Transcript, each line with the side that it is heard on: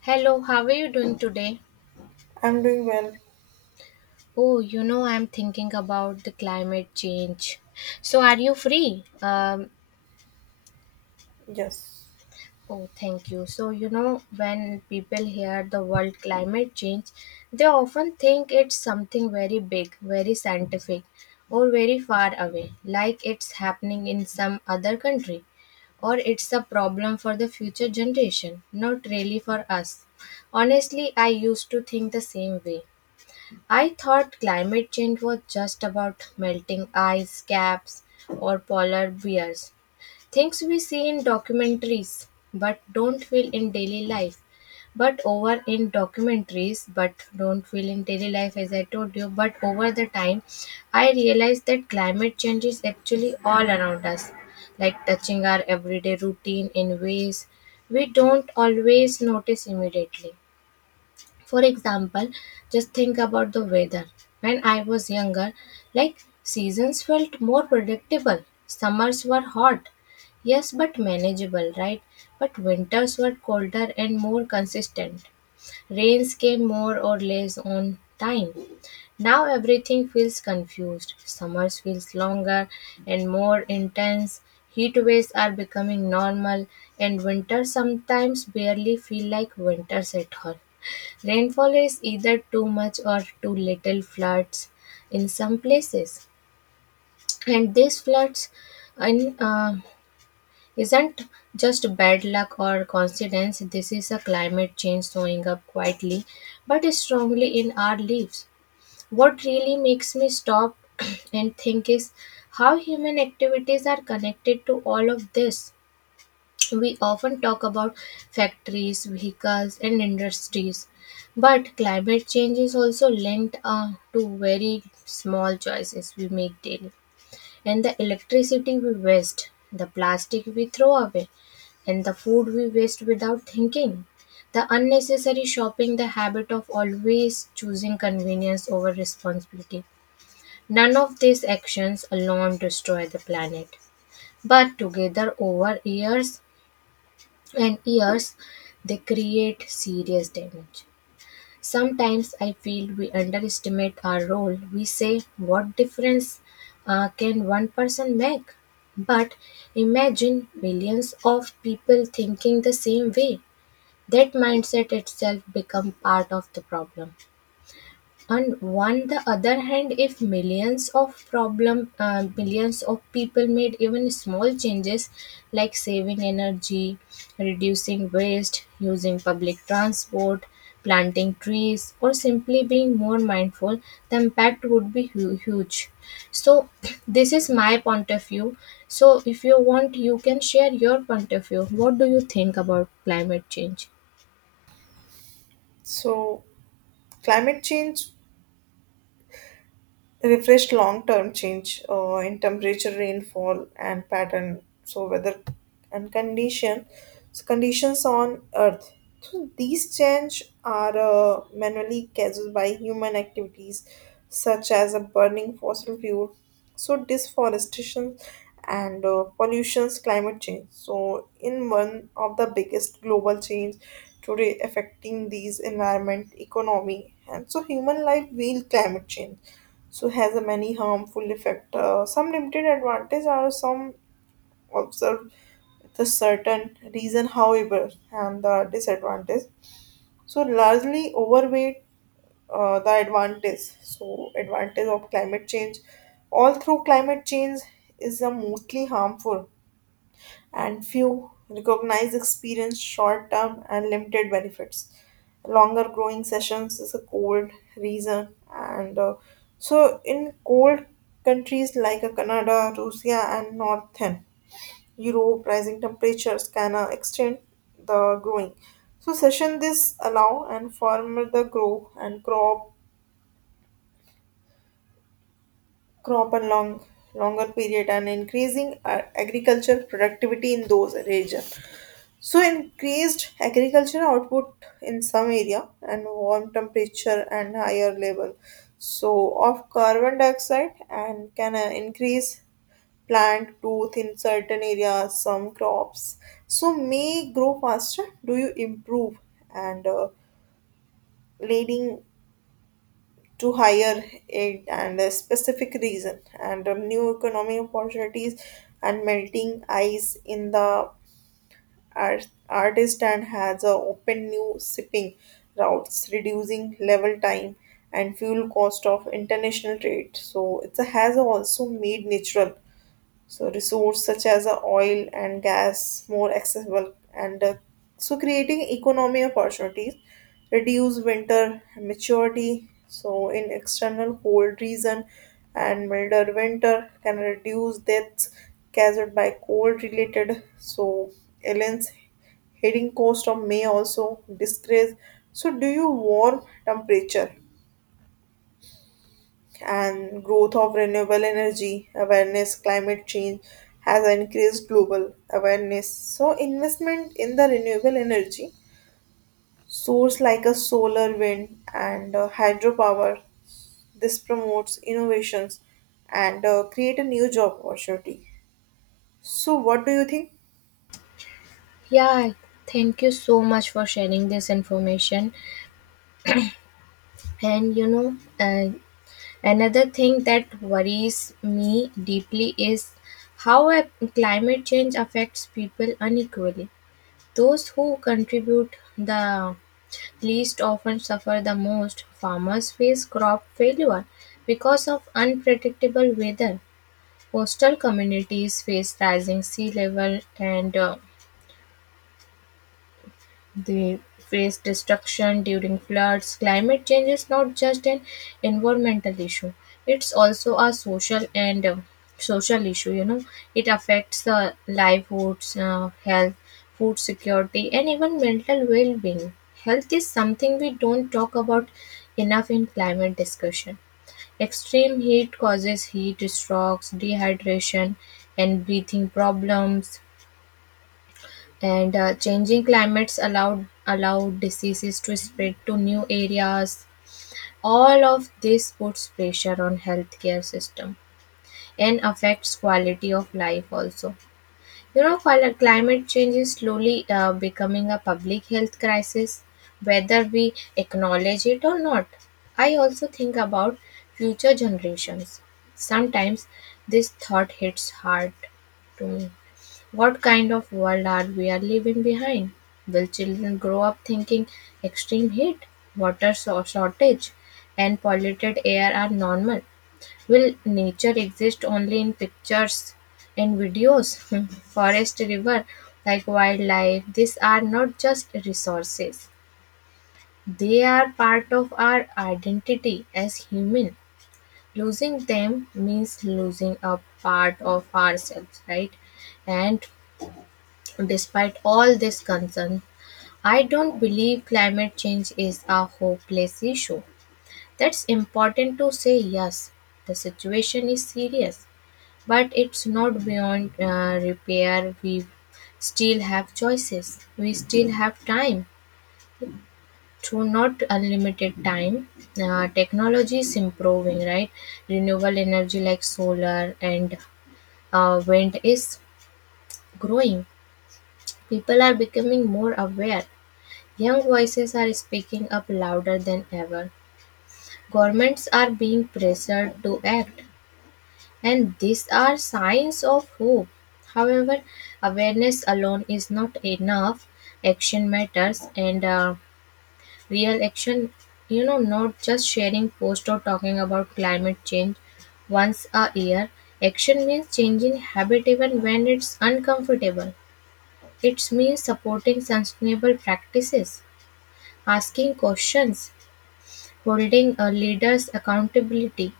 left: Hello, how are you doing today?
right: I'm doing well,
left: Oh, you know, I'm thinking about the climate change. So, are you free?
right: yes.
left: Oh, thank you. So, you know, when people hear the word climate change, they often think it's something very big, very scientific, or very far away, like it's happening in some other country or it's a problem for the future generation, not really for us. Honestly, I used to think the same way. I thought climate change was just about melting ice caps or polar bears, things we see in documentaries but don't feel in daily life. But over in documentaries, but don't feel in daily life, as I told you. But over the time, I realized that climate change is actually all around us, like touching our everyday routine in ways we don't always notice immediately. For example, just think about the weather. When I was younger, like seasons felt more predictable. Summers were hot, yes, but manageable, right? But winters were colder and more consistent. Rains came more or less on time. Now everything feels confused. Summers feels longer and more intense. Heat waves are becoming normal and winters sometimes barely feel like winters at all. Rainfall is either too much or too little floods in some places. And these floods in, isn't just bad luck or coincidence. This is a climate change showing up quietly but strongly in our lives. What really makes me stop and think is how human activities are connected to all of this. We often talk about factories, vehicles, and industries, but climate change is also linked to very small choices we make daily. And the electricity we waste, the plastic we throw away, and the food we waste without thinking. The unnecessary shopping, the habit of always choosing convenience over responsibility. None of these actions alone destroy the planet, but together over years and years, they create serious damage. Sometimes I feel we underestimate our role. We say, what difference can one person make? But imagine millions of people thinking the same way. That mindset itself becomes part of the problem. On one the other hand, if millions of people made even small changes like saving energy, reducing waste, using public transport, planting trees, or simply being more mindful, the impact would be huge. So this is my point of view. So if you want, you can share your point of view. What do you think about climate change?
right: So, climate change refreshed long-term change in temperature, rainfall, and pattern. So weather and condition, so conditions on Earth. So these change are manually caused by human activities such as a burning fossil fuel, so deforestation and pollutions, climate change. So in one of the biggest global change today affecting these environment, economy, and so human life will climate change so has a many harmful effect. Some limited advantage are some observed the certain reason, however, and the disadvantage. So largely overweight the advantage. So advantage of climate change, all through climate change is the mostly harmful and few recognize experience short term and limited benefits. Longer growing sessions is a cold reason, and so in cold countries like Canada, Russia, and Northern Europe, rising temperatures can extend the growing. So session this allow and farmer the grow and crop and longer period and increasing agriculture productivity in those region. So increased agricultural output in some area and warm temperature and higher level so of carbon dioxide and can increase plant growth in certain areas some crops so may grow faster do you improve and leading to higher aid and a specific reason and new economic opportunities and melting ice in the artist and has opened new shipping routes, reducing level time and fuel cost of international trade. So it has also made natural so resources such as oil and gas more accessible and so creating economy opportunities reduce winter maturity so in external cold region and milder winter can reduce deaths caused by cold related so aliens heading coast of may also disgrace so do you warm temperature and growth of renewable energy awareness climate change has increased global awareness so investment in the renewable energy source like a solar wind and hydropower this promotes innovations and create a new job opportunity so what do you think?
left: Yeah, thank you so much for sharing this information. And you know, another thing that worries me deeply is how a climate change affects people unequally. Those who contribute the least often suffer the most. Farmers face crop failure because of unpredictable weather. Coastal communities face rising sea level and They face destruction during floods. Climate change is not just an environmental issue; it's also a social issue. You know, it affects the livelihoods, health, food security, and even mental well-being. Health is something we don't talk about enough in climate discussion. Extreme heat causes heat strokes, dehydration, and breathing problems and changing climates allowed diseases to spread to new areas. All of this puts pressure on healthcare system and affects quality of life also. You know, climate change is slowly becoming a public health crisis whether we acknowledge it or not. I also think about future generations. Sometimes this thought hits hard to me. What kind of world are we are leaving behind? Will children grow up thinking extreme heat, water shortage, and polluted air are normal? Will nature exist only in pictures and videos? Forest, river, like wildlife, these are not just resources. They are part of our identity as human. Losing them means losing a part of ourselves, right? And despite all this concern, I don't believe climate change is a hopeless issue. That's important to say. Yes, the situation is serious, but it's not beyond repair. We still have choices, we still have time. Through not unlimited time, technology is improving, right? Renewable energy like solar and wind is growing. People are becoming more aware. Young voices are speaking up louder than ever. Governments are being pressured to act, and these are signs of hope. However, awareness alone is not enough. Action matters, and real action, you know, not just sharing posts or talking about climate change once a year. Action means changing habit even when it's uncomfortable. It means supporting sustainable practices, asking questions, holding a leaders accountability.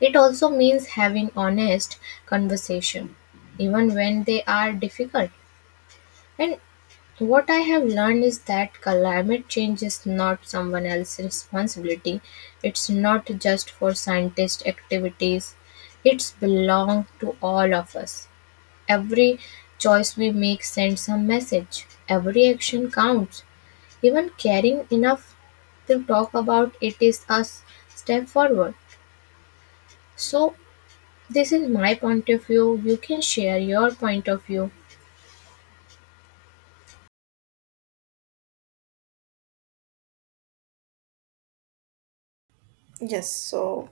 left: It also means having honest conversation, even when they are difficult. And what I have learned is that climate change is not someone else's responsibility. It's not just for scientist activities. It's belong to all of us. Every choice we make sends a message. Every action counts. Even caring enough to talk about it is a step forward. So, this is my point of view. You can share your point of view.
right: Yes, so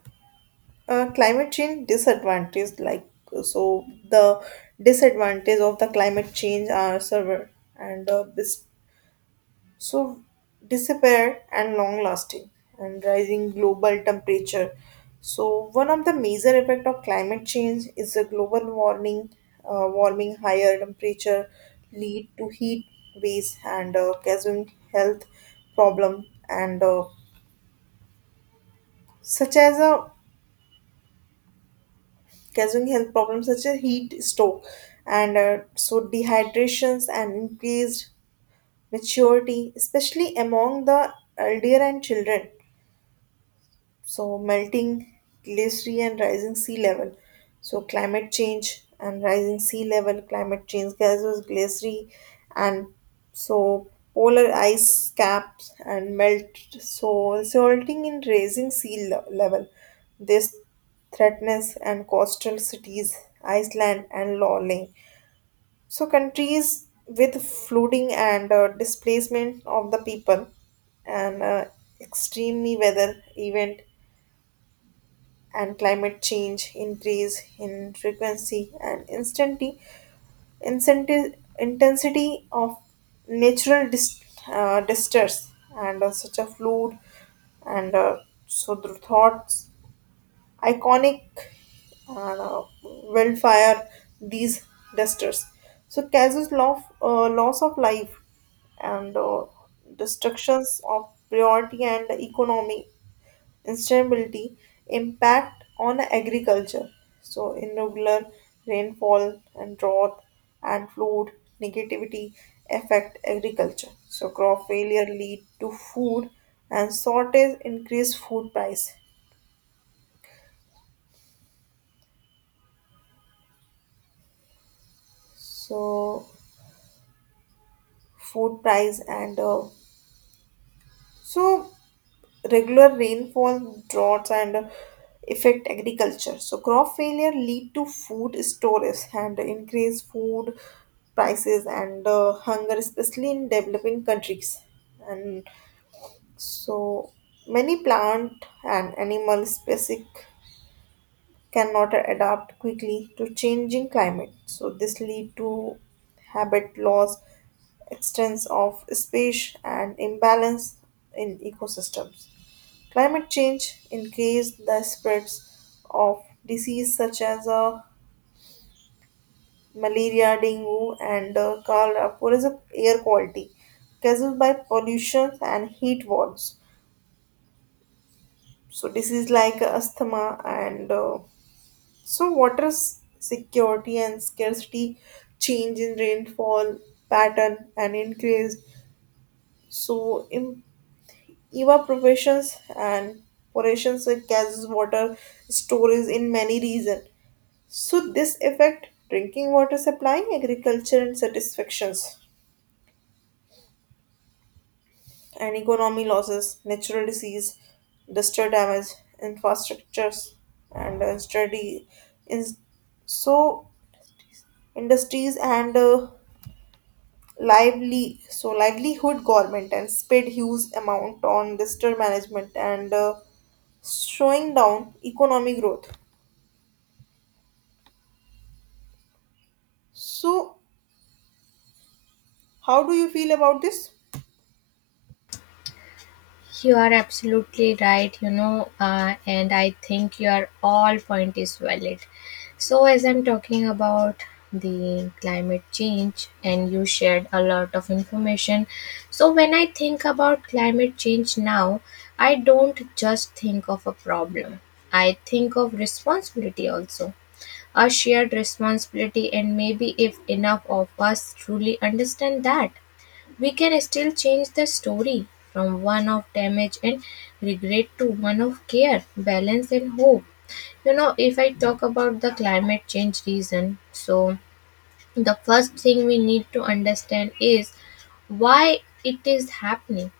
right: climate change disadvantage like so the disadvantage of the climate change are severe and this so disappear and long lasting and rising global temperature so one of the major effect of climate change is the global warming warming higher temperature lead to heat waves and causing health problem and such as a causing health problems such as heat stroke and so dehydrations and increased maturity especially among the elder and children so melting glacier and rising sea level so climate change and rising sea level climate change gases glacier and so polar ice caps and melt so resulting in rising sea level. This threatens and coastal cities iceland and lolling so countries with flooding and displacement of the people and extremely weather event and climate change increase in frequency and instantly incentive, intensity of natural disasters and such a flood and so the thoughts iconic wildfire these disasters so causes loss of life and destructions of priority and economy Instability impact on agriculture. So irregular rainfall and drought and flood negativity affect agriculture. So crop failure lead to food and shortage increase food price. So food price and so regular rainfall, droughts, and affect agriculture. So crop failure lead to food storage and increase food prices and hunger, especially in developing countries. And so many plant and animal species cannot adapt quickly to changing climate. So this lead to habit loss, extents of space, and imbalance in ecosystems. Climate change increased the spreads of disease such as malaria, dengue, and cholera. Poor is a air quality caused by pollution and heat waves. So disease like asthma and so water security and scarcity, change in rainfall pattern and increased so in evaporations and porations it causes water storage in many regions. So this affect drinking water supply, agriculture and satisfactions, and economy losses, natural disease, disaster damage, infrastructures, and study in so industries and lively so livelihood government and spent huge amount on disaster management and slowing down economic growth. So how do you feel about this?
left: You are absolutely right, you know, and I think your all point is valid. So as I'm talking about the climate change and you shared a lot of information. So when I think about climate change now, I don't just think of a problem. I think of responsibility also. A shared responsibility, and maybe if enough of us truly understand that, we can still change the story from one of damage and regret to one of care, balance, and hope. You know, if I talk about the climate change reason, so the first thing we need to understand is why it is happening.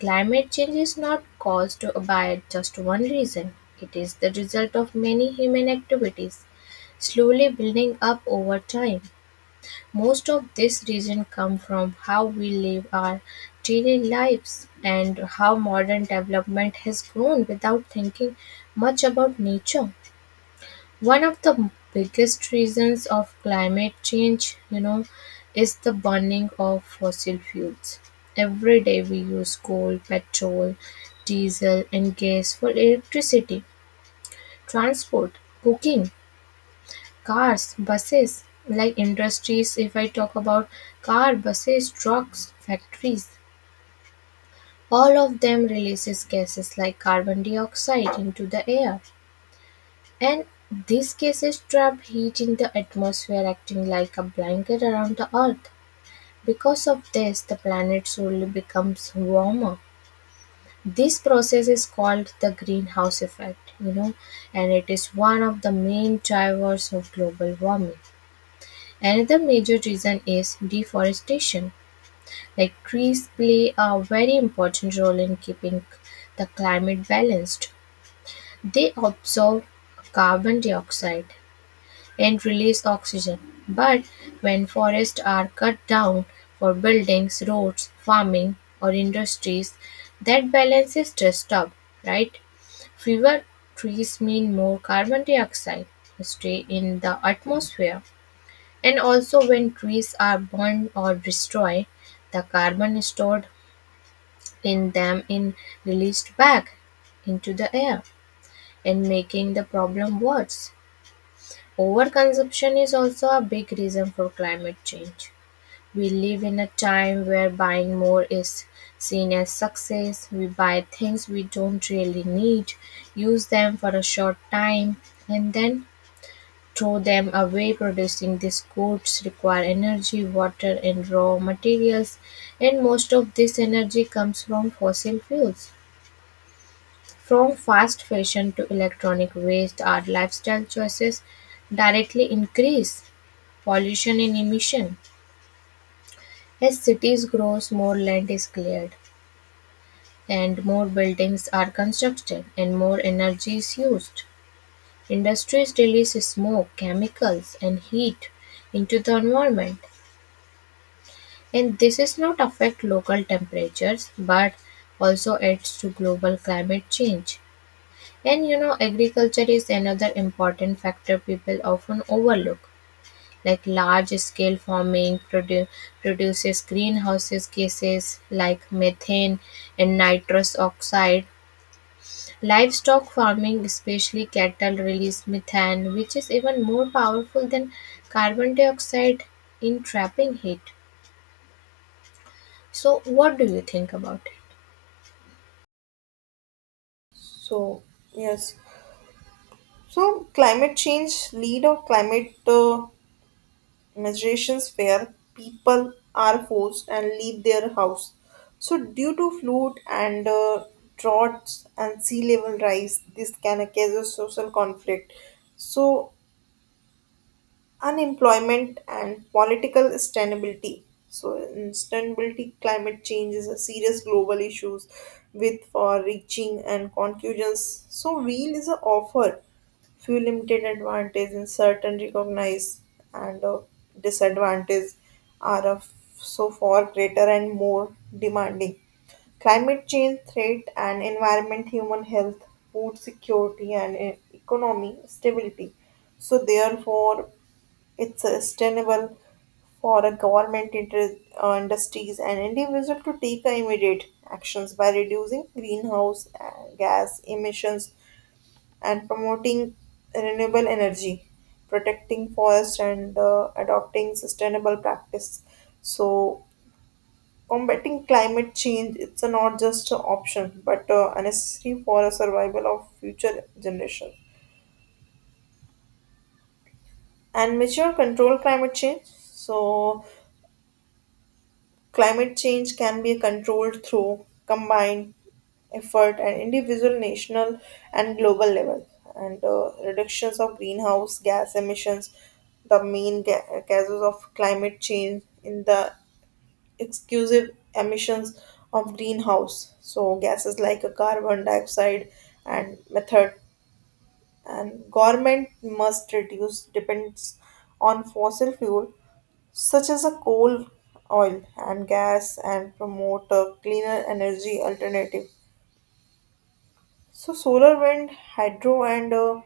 left: Climate change is not caused by just one reason, it is the result of many human activities slowly building up over time. Most of this reason come from how we live our daily lives and how modern development has grown without thinking much about nature. One of the biggest reasons of climate change, you know, is the burning of fossil fuels. Every day we use coal, petrol, diesel, and gas for electricity, transport, cooking, cars, buses, like industries. If I talk about car, buses, trucks, factories, all of them releases gases like carbon dioxide into the air. And these gases trap heat in the atmosphere, acting like a blanket around the earth. Because of this, the planet slowly becomes warmer. This process is called the greenhouse effect, you know, and it is one of the main drivers of global warming. Another major reason is deforestation, like trees play a very important role in keeping the climate balanced. They absorb carbon dioxide and release oxygen. But when forests are cut down for buildings, roads, farming, or industries, that balance is disturbed, right? Fewer trees mean more carbon dioxide stay in the atmosphere. And also when trees are burned or destroyed, the carbon stored in them is released back into the air and making the problem worse. Overconsumption is also a big reason for climate change. We live in a time where buying more is seen as success. We buy things we don't really need, use them for a short time, and then throw them away. Producing these goods require energy, water, and raw materials, and most of this energy comes from fossil fuels. From fast fashion to electronic waste, our lifestyle choices directly increase pollution and emission. As cities grow, more land is cleared, and more buildings are constructed, and more energy is used. Industries release smoke, chemicals, and heat into the environment. And this is not affect local temperatures but also adds to global climate change. And you know, agriculture is another important factor people often overlook. Like large scale farming produces greenhouses gases like methane and nitrous oxide. Livestock farming, especially cattle, release methane, which is even more powerful than carbon dioxide in trapping heat. So, what do you think about it?
right: So yes. So, climate change lead or climate migrations where people are forced and leave their house. So, due to flood and droughts and sea level rise, this can cause a social conflict. So, unemployment and political instability. So, instability, climate change is a serious global issues with for reaching and conclusions. So, wheel is a offer few limited advantage in certain recognized and disadvantage are of so far greater and more demanding. Climate change threat and environment, human health, food security, and economy stability. So, therefore, it's sustainable for a government, industries, and individual to take immediate actions by reducing greenhouse gas emissions and promoting renewable energy, protecting forests, and adopting sustainable practice. So, combating climate change it's a not just an option but a necessary for a survival of future generations and mature control climate change so climate change can be controlled through combined effort at individual, national, and global level. And reductions of greenhouse gas emissions, the main causes of climate change, in the exclusive emissions of greenhouse. So gases like a carbon dioxide and method. And government must reduce depends on fossil fuel such as a coal, oil, and gas, and promote a cleaner energy alternative. So, solar, wind, hydro, and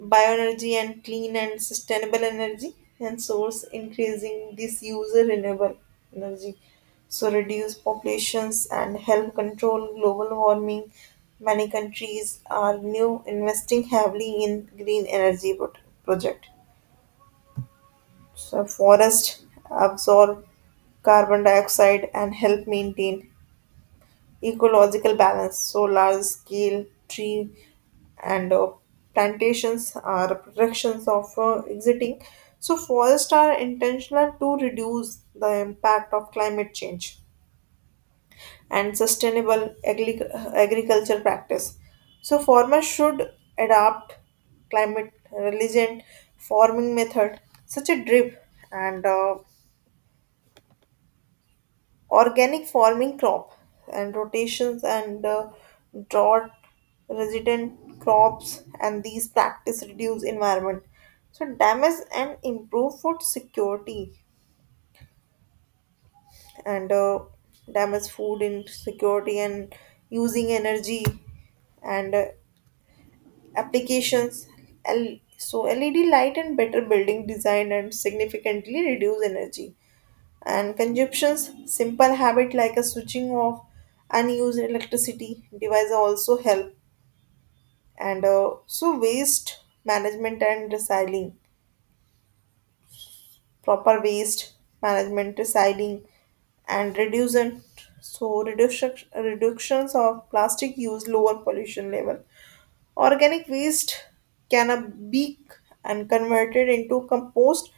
right: bioenergy, and clean and sustainable energy, and source increasing this user renewable energy. So, reduce populations and help control global warming. Many countries are new investing heavily in green energy project. So forests absorb carbon dioxide and help maintain ecological balance. So large scale tree and plantations are protections of exiting. So forests are intentional to reduce the impact of climate change and sustainable agriculture practice. So farmers should adopt climate resilient farming method such a drip and organic farming crop and rotations and drought resident crops and these practice reduce environment so damage and improve food security and damage food insecurity and using energy and applications so led light and better building design and significantly reduce energy. And consumption's simple habit like a switching off unused electricity device also help. And so waste management and recycling, proper waste management, recycling, and reducing. So reductions of plastic use lower pollution level. Organic waste can be and converted into compost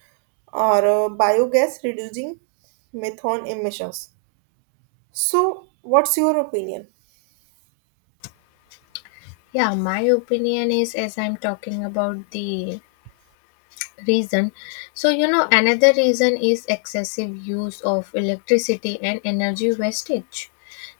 right: or biogas, reducing methane emissions. So, what's your opinion?
left: Yeah, my opinion is as I'm talking about the reason. So, you know, another reason is excessive use of electricity and energy wastage.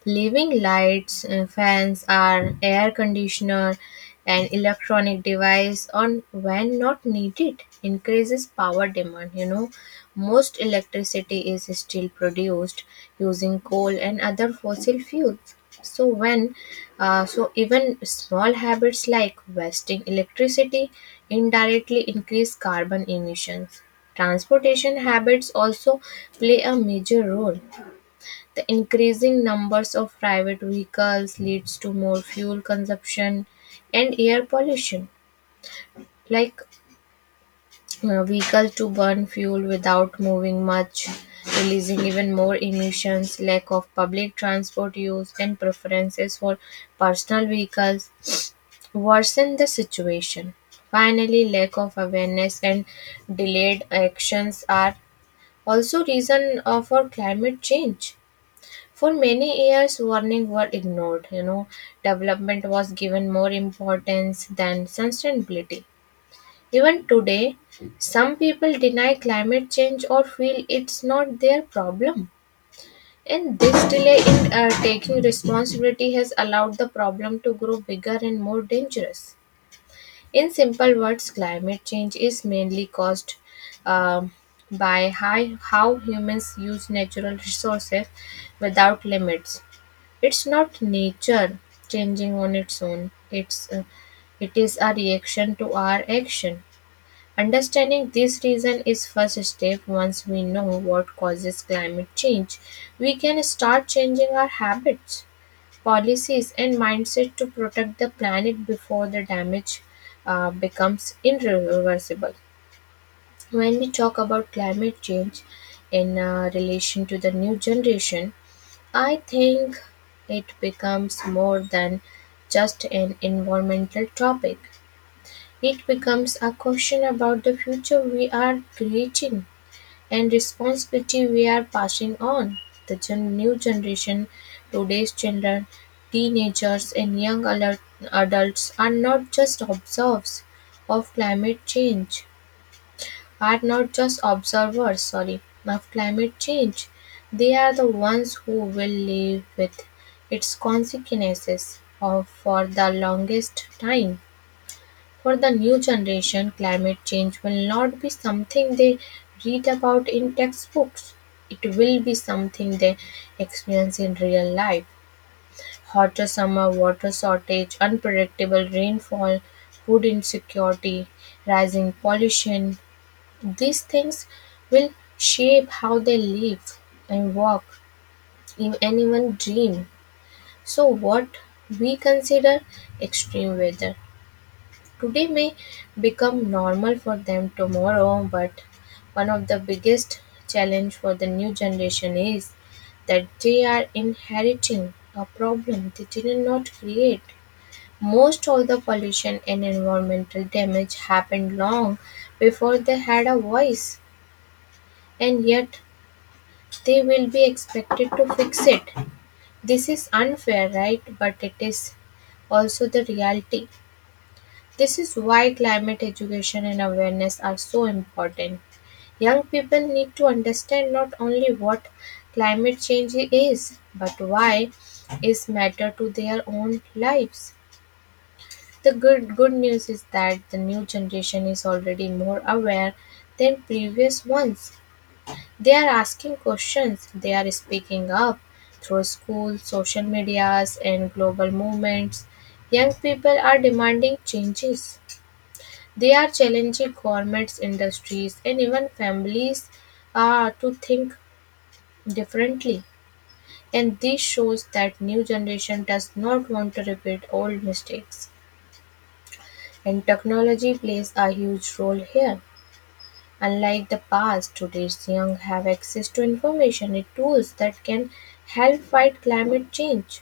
left: Living lights, fans, are air conditioner, and electronic device on when not needed increases power demand. You know, most electricity is still produced using coal and other fossil fuels. So so even small habits like wasting electricity indirectly increase carbon emissions. Transportation habits also play a major role. The increasing numbers of private vehicles leads to more fuel consumption and air pollution. Like vehicle to burn fuel without moving much, releasing even more emissions, lack of public transport use and preferences for personal vehicles worsen the situation. Finally, lack of awareness and delayed actions are also reason for climate change. For many years, warnings were ignored. You know, development was given more importance than sustainability. Even today, some people deny climate change or feel it's not their problem. And this delay in taking responsibility has allowed the problem to grow bigger and more dangerous. In simple words, climate change is mainly caused um, by high, how humans use natural resources without limits. It's not nature changing on its own. It is a reaction to our action. Understanding this reason is first step. Once we know what causes climate change, we can start changing our habits, policies, and mindset to protect the planet before the damage becomes irreversible. When we talk about climate change in relation to the new generation, I think it becomes more than just an environmental topic. It becomes a question about the future we are creating and responsibility we are passing on. The new generation, today's children, teenagers, and young adults are not just observers of climate change are not just observers sorry of climate change, they are the ones who will live with its consequences of, for the longest time. For the new generation, climate change will not be something they read about in textbooks. It will be something they experience in real life. Hotter summer, water shortage, unpredictable rainfall, food insecurity, rising pollution, these things will shape how they live and walk in anyone dream. So what we consider extreme weather today may become normal for them tomorrow, but one of the biggest challenge for the new generation is that they are inheriting a problem they did not create. Most of the pollution and environmental damage happened long before they had a voice, and yet they will be expected to fix it. This is unfair, right? But it is also the reality. This is why climate education and awareness are so important. Young people need to understand not only what climate change is, but why it matter to their own lives. The good news is that the new generation is already more aware than previous ones. They are asking questions, they are speaking up through school, social medias, and global movements. Young people are demanding changes. They are challenging governments, industries, and even families to think differently. And this shows that new generation does not want to repeat old mistakes. And technology plays a huge role here. Unlike the past, today's young have access to information and tools that can help fight climate change.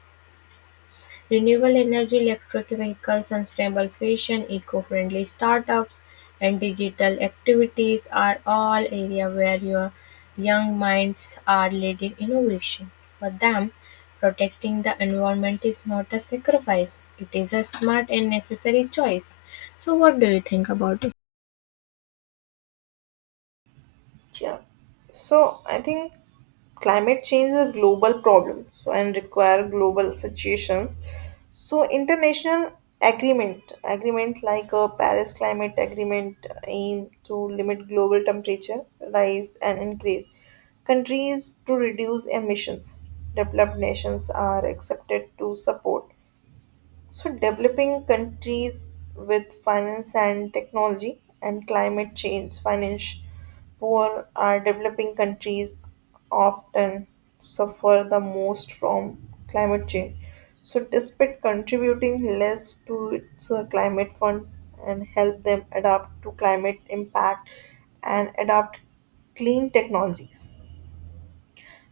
left: Renewable energy, electric vehicles, sustainable fashion, eco-friendly startups, and digital activities are all areas where your young minds are leading innovation. For them, protecting the environment is not a sacrifice; it is a smart and necessary choice. So, what do you think about it?
right: Yeah. So, I think climate change is a global problem so and require global situations. So, international agreement like a Paris Climate Agreement aim to limit global temperature rise and increase. Countries to reduce emissions. Developed nations are accepted to support so, developing countries with finance and technology and climate change, finance poor are developing countries often suffer the most from climate change. So, despite contributing less to its climate fund and help them adapt to climate impact and adopt clean technologies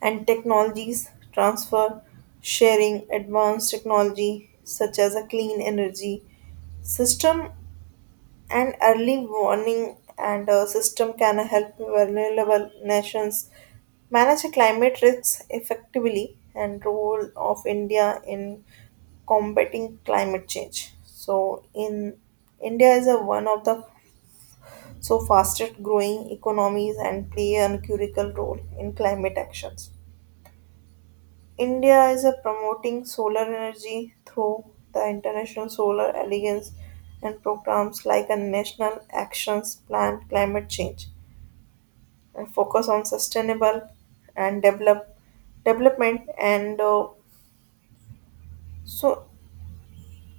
right: and technologies transfer, sharing advanced technology such as a clean energy system and early warning and a system can help vulnerable nations manage climate risks effectively and role of India in combating climate change. So in India is a one of the so fastest growing economies and play a critical role in climate actions. India is a promoting solar energy through the International Solar Alliance and programs like a National Actions Plan Climate Change and focus on sustainable and develop development and so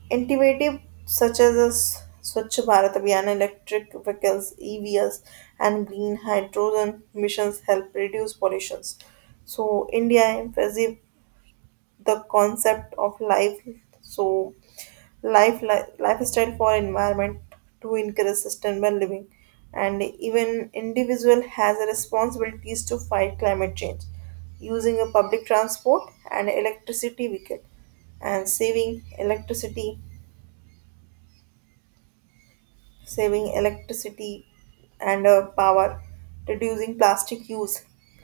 right: innovative such as this Swachh Bharat Abhiyan, electric vehicles, EVs, and green hydrogen missions help reduce pollutions. So India emphasis the concept of life so life lifestyle for environment to encourage sustainable living and even individual has a responsibilities to fight climate change using a public transport and electricity vehicle and saving electricity and power, reducing plastic use,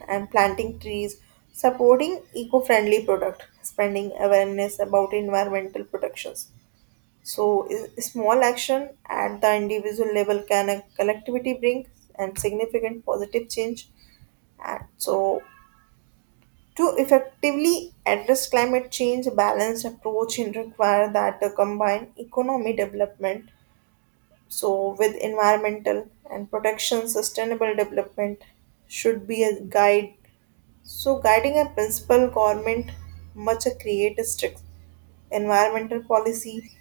right: and planting trees, supporting eco-friendly product, spreading awareness about environmental protections. So, small action at the individual level can a collectivity bring and significant positive change. And so, to effectively address climate change, a balanced approach will require that the combine economy development so, with environmental and protection, sustainable development should be a guide. So, guiding a principal government must create a strict environmental policy.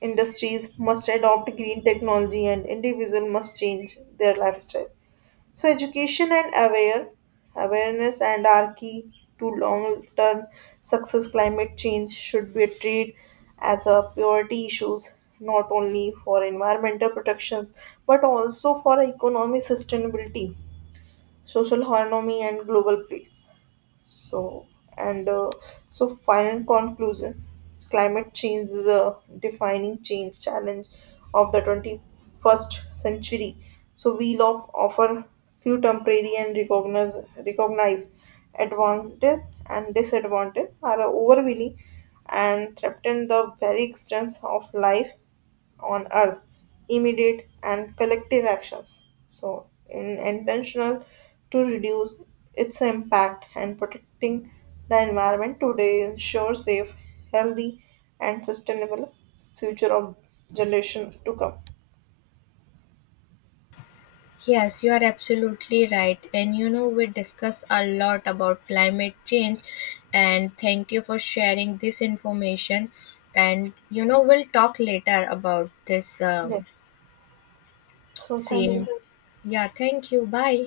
right: Industries must adopt green technology, and individuals must change their lifestyle. So education and awareness and are key to long term success. Climate change should be treated as a priority issues not only for environmental protections but also for economic sustainability, social harmony and global peace. So, and so final conclusion climate change is a defining change challenge of the 21st century. So, we love offer few temporary and recognize advantages and disadvantages are overwhelming and threaten the very existence of life on earth, immediate and collective actions. So, in intentional to reduce its impact and protecting the environment today ensure safe, healthy, and sustainable future of generation to come.
left: Yes, you are absolutely right. And you know, we discussed a lot about climate change, and thank you for sharing this information. And you know, we'll talk later about this
right: Yeah.
left: um,
right: So, thank
left: Same.
right: you.
left: Yeah, thank you. Bye.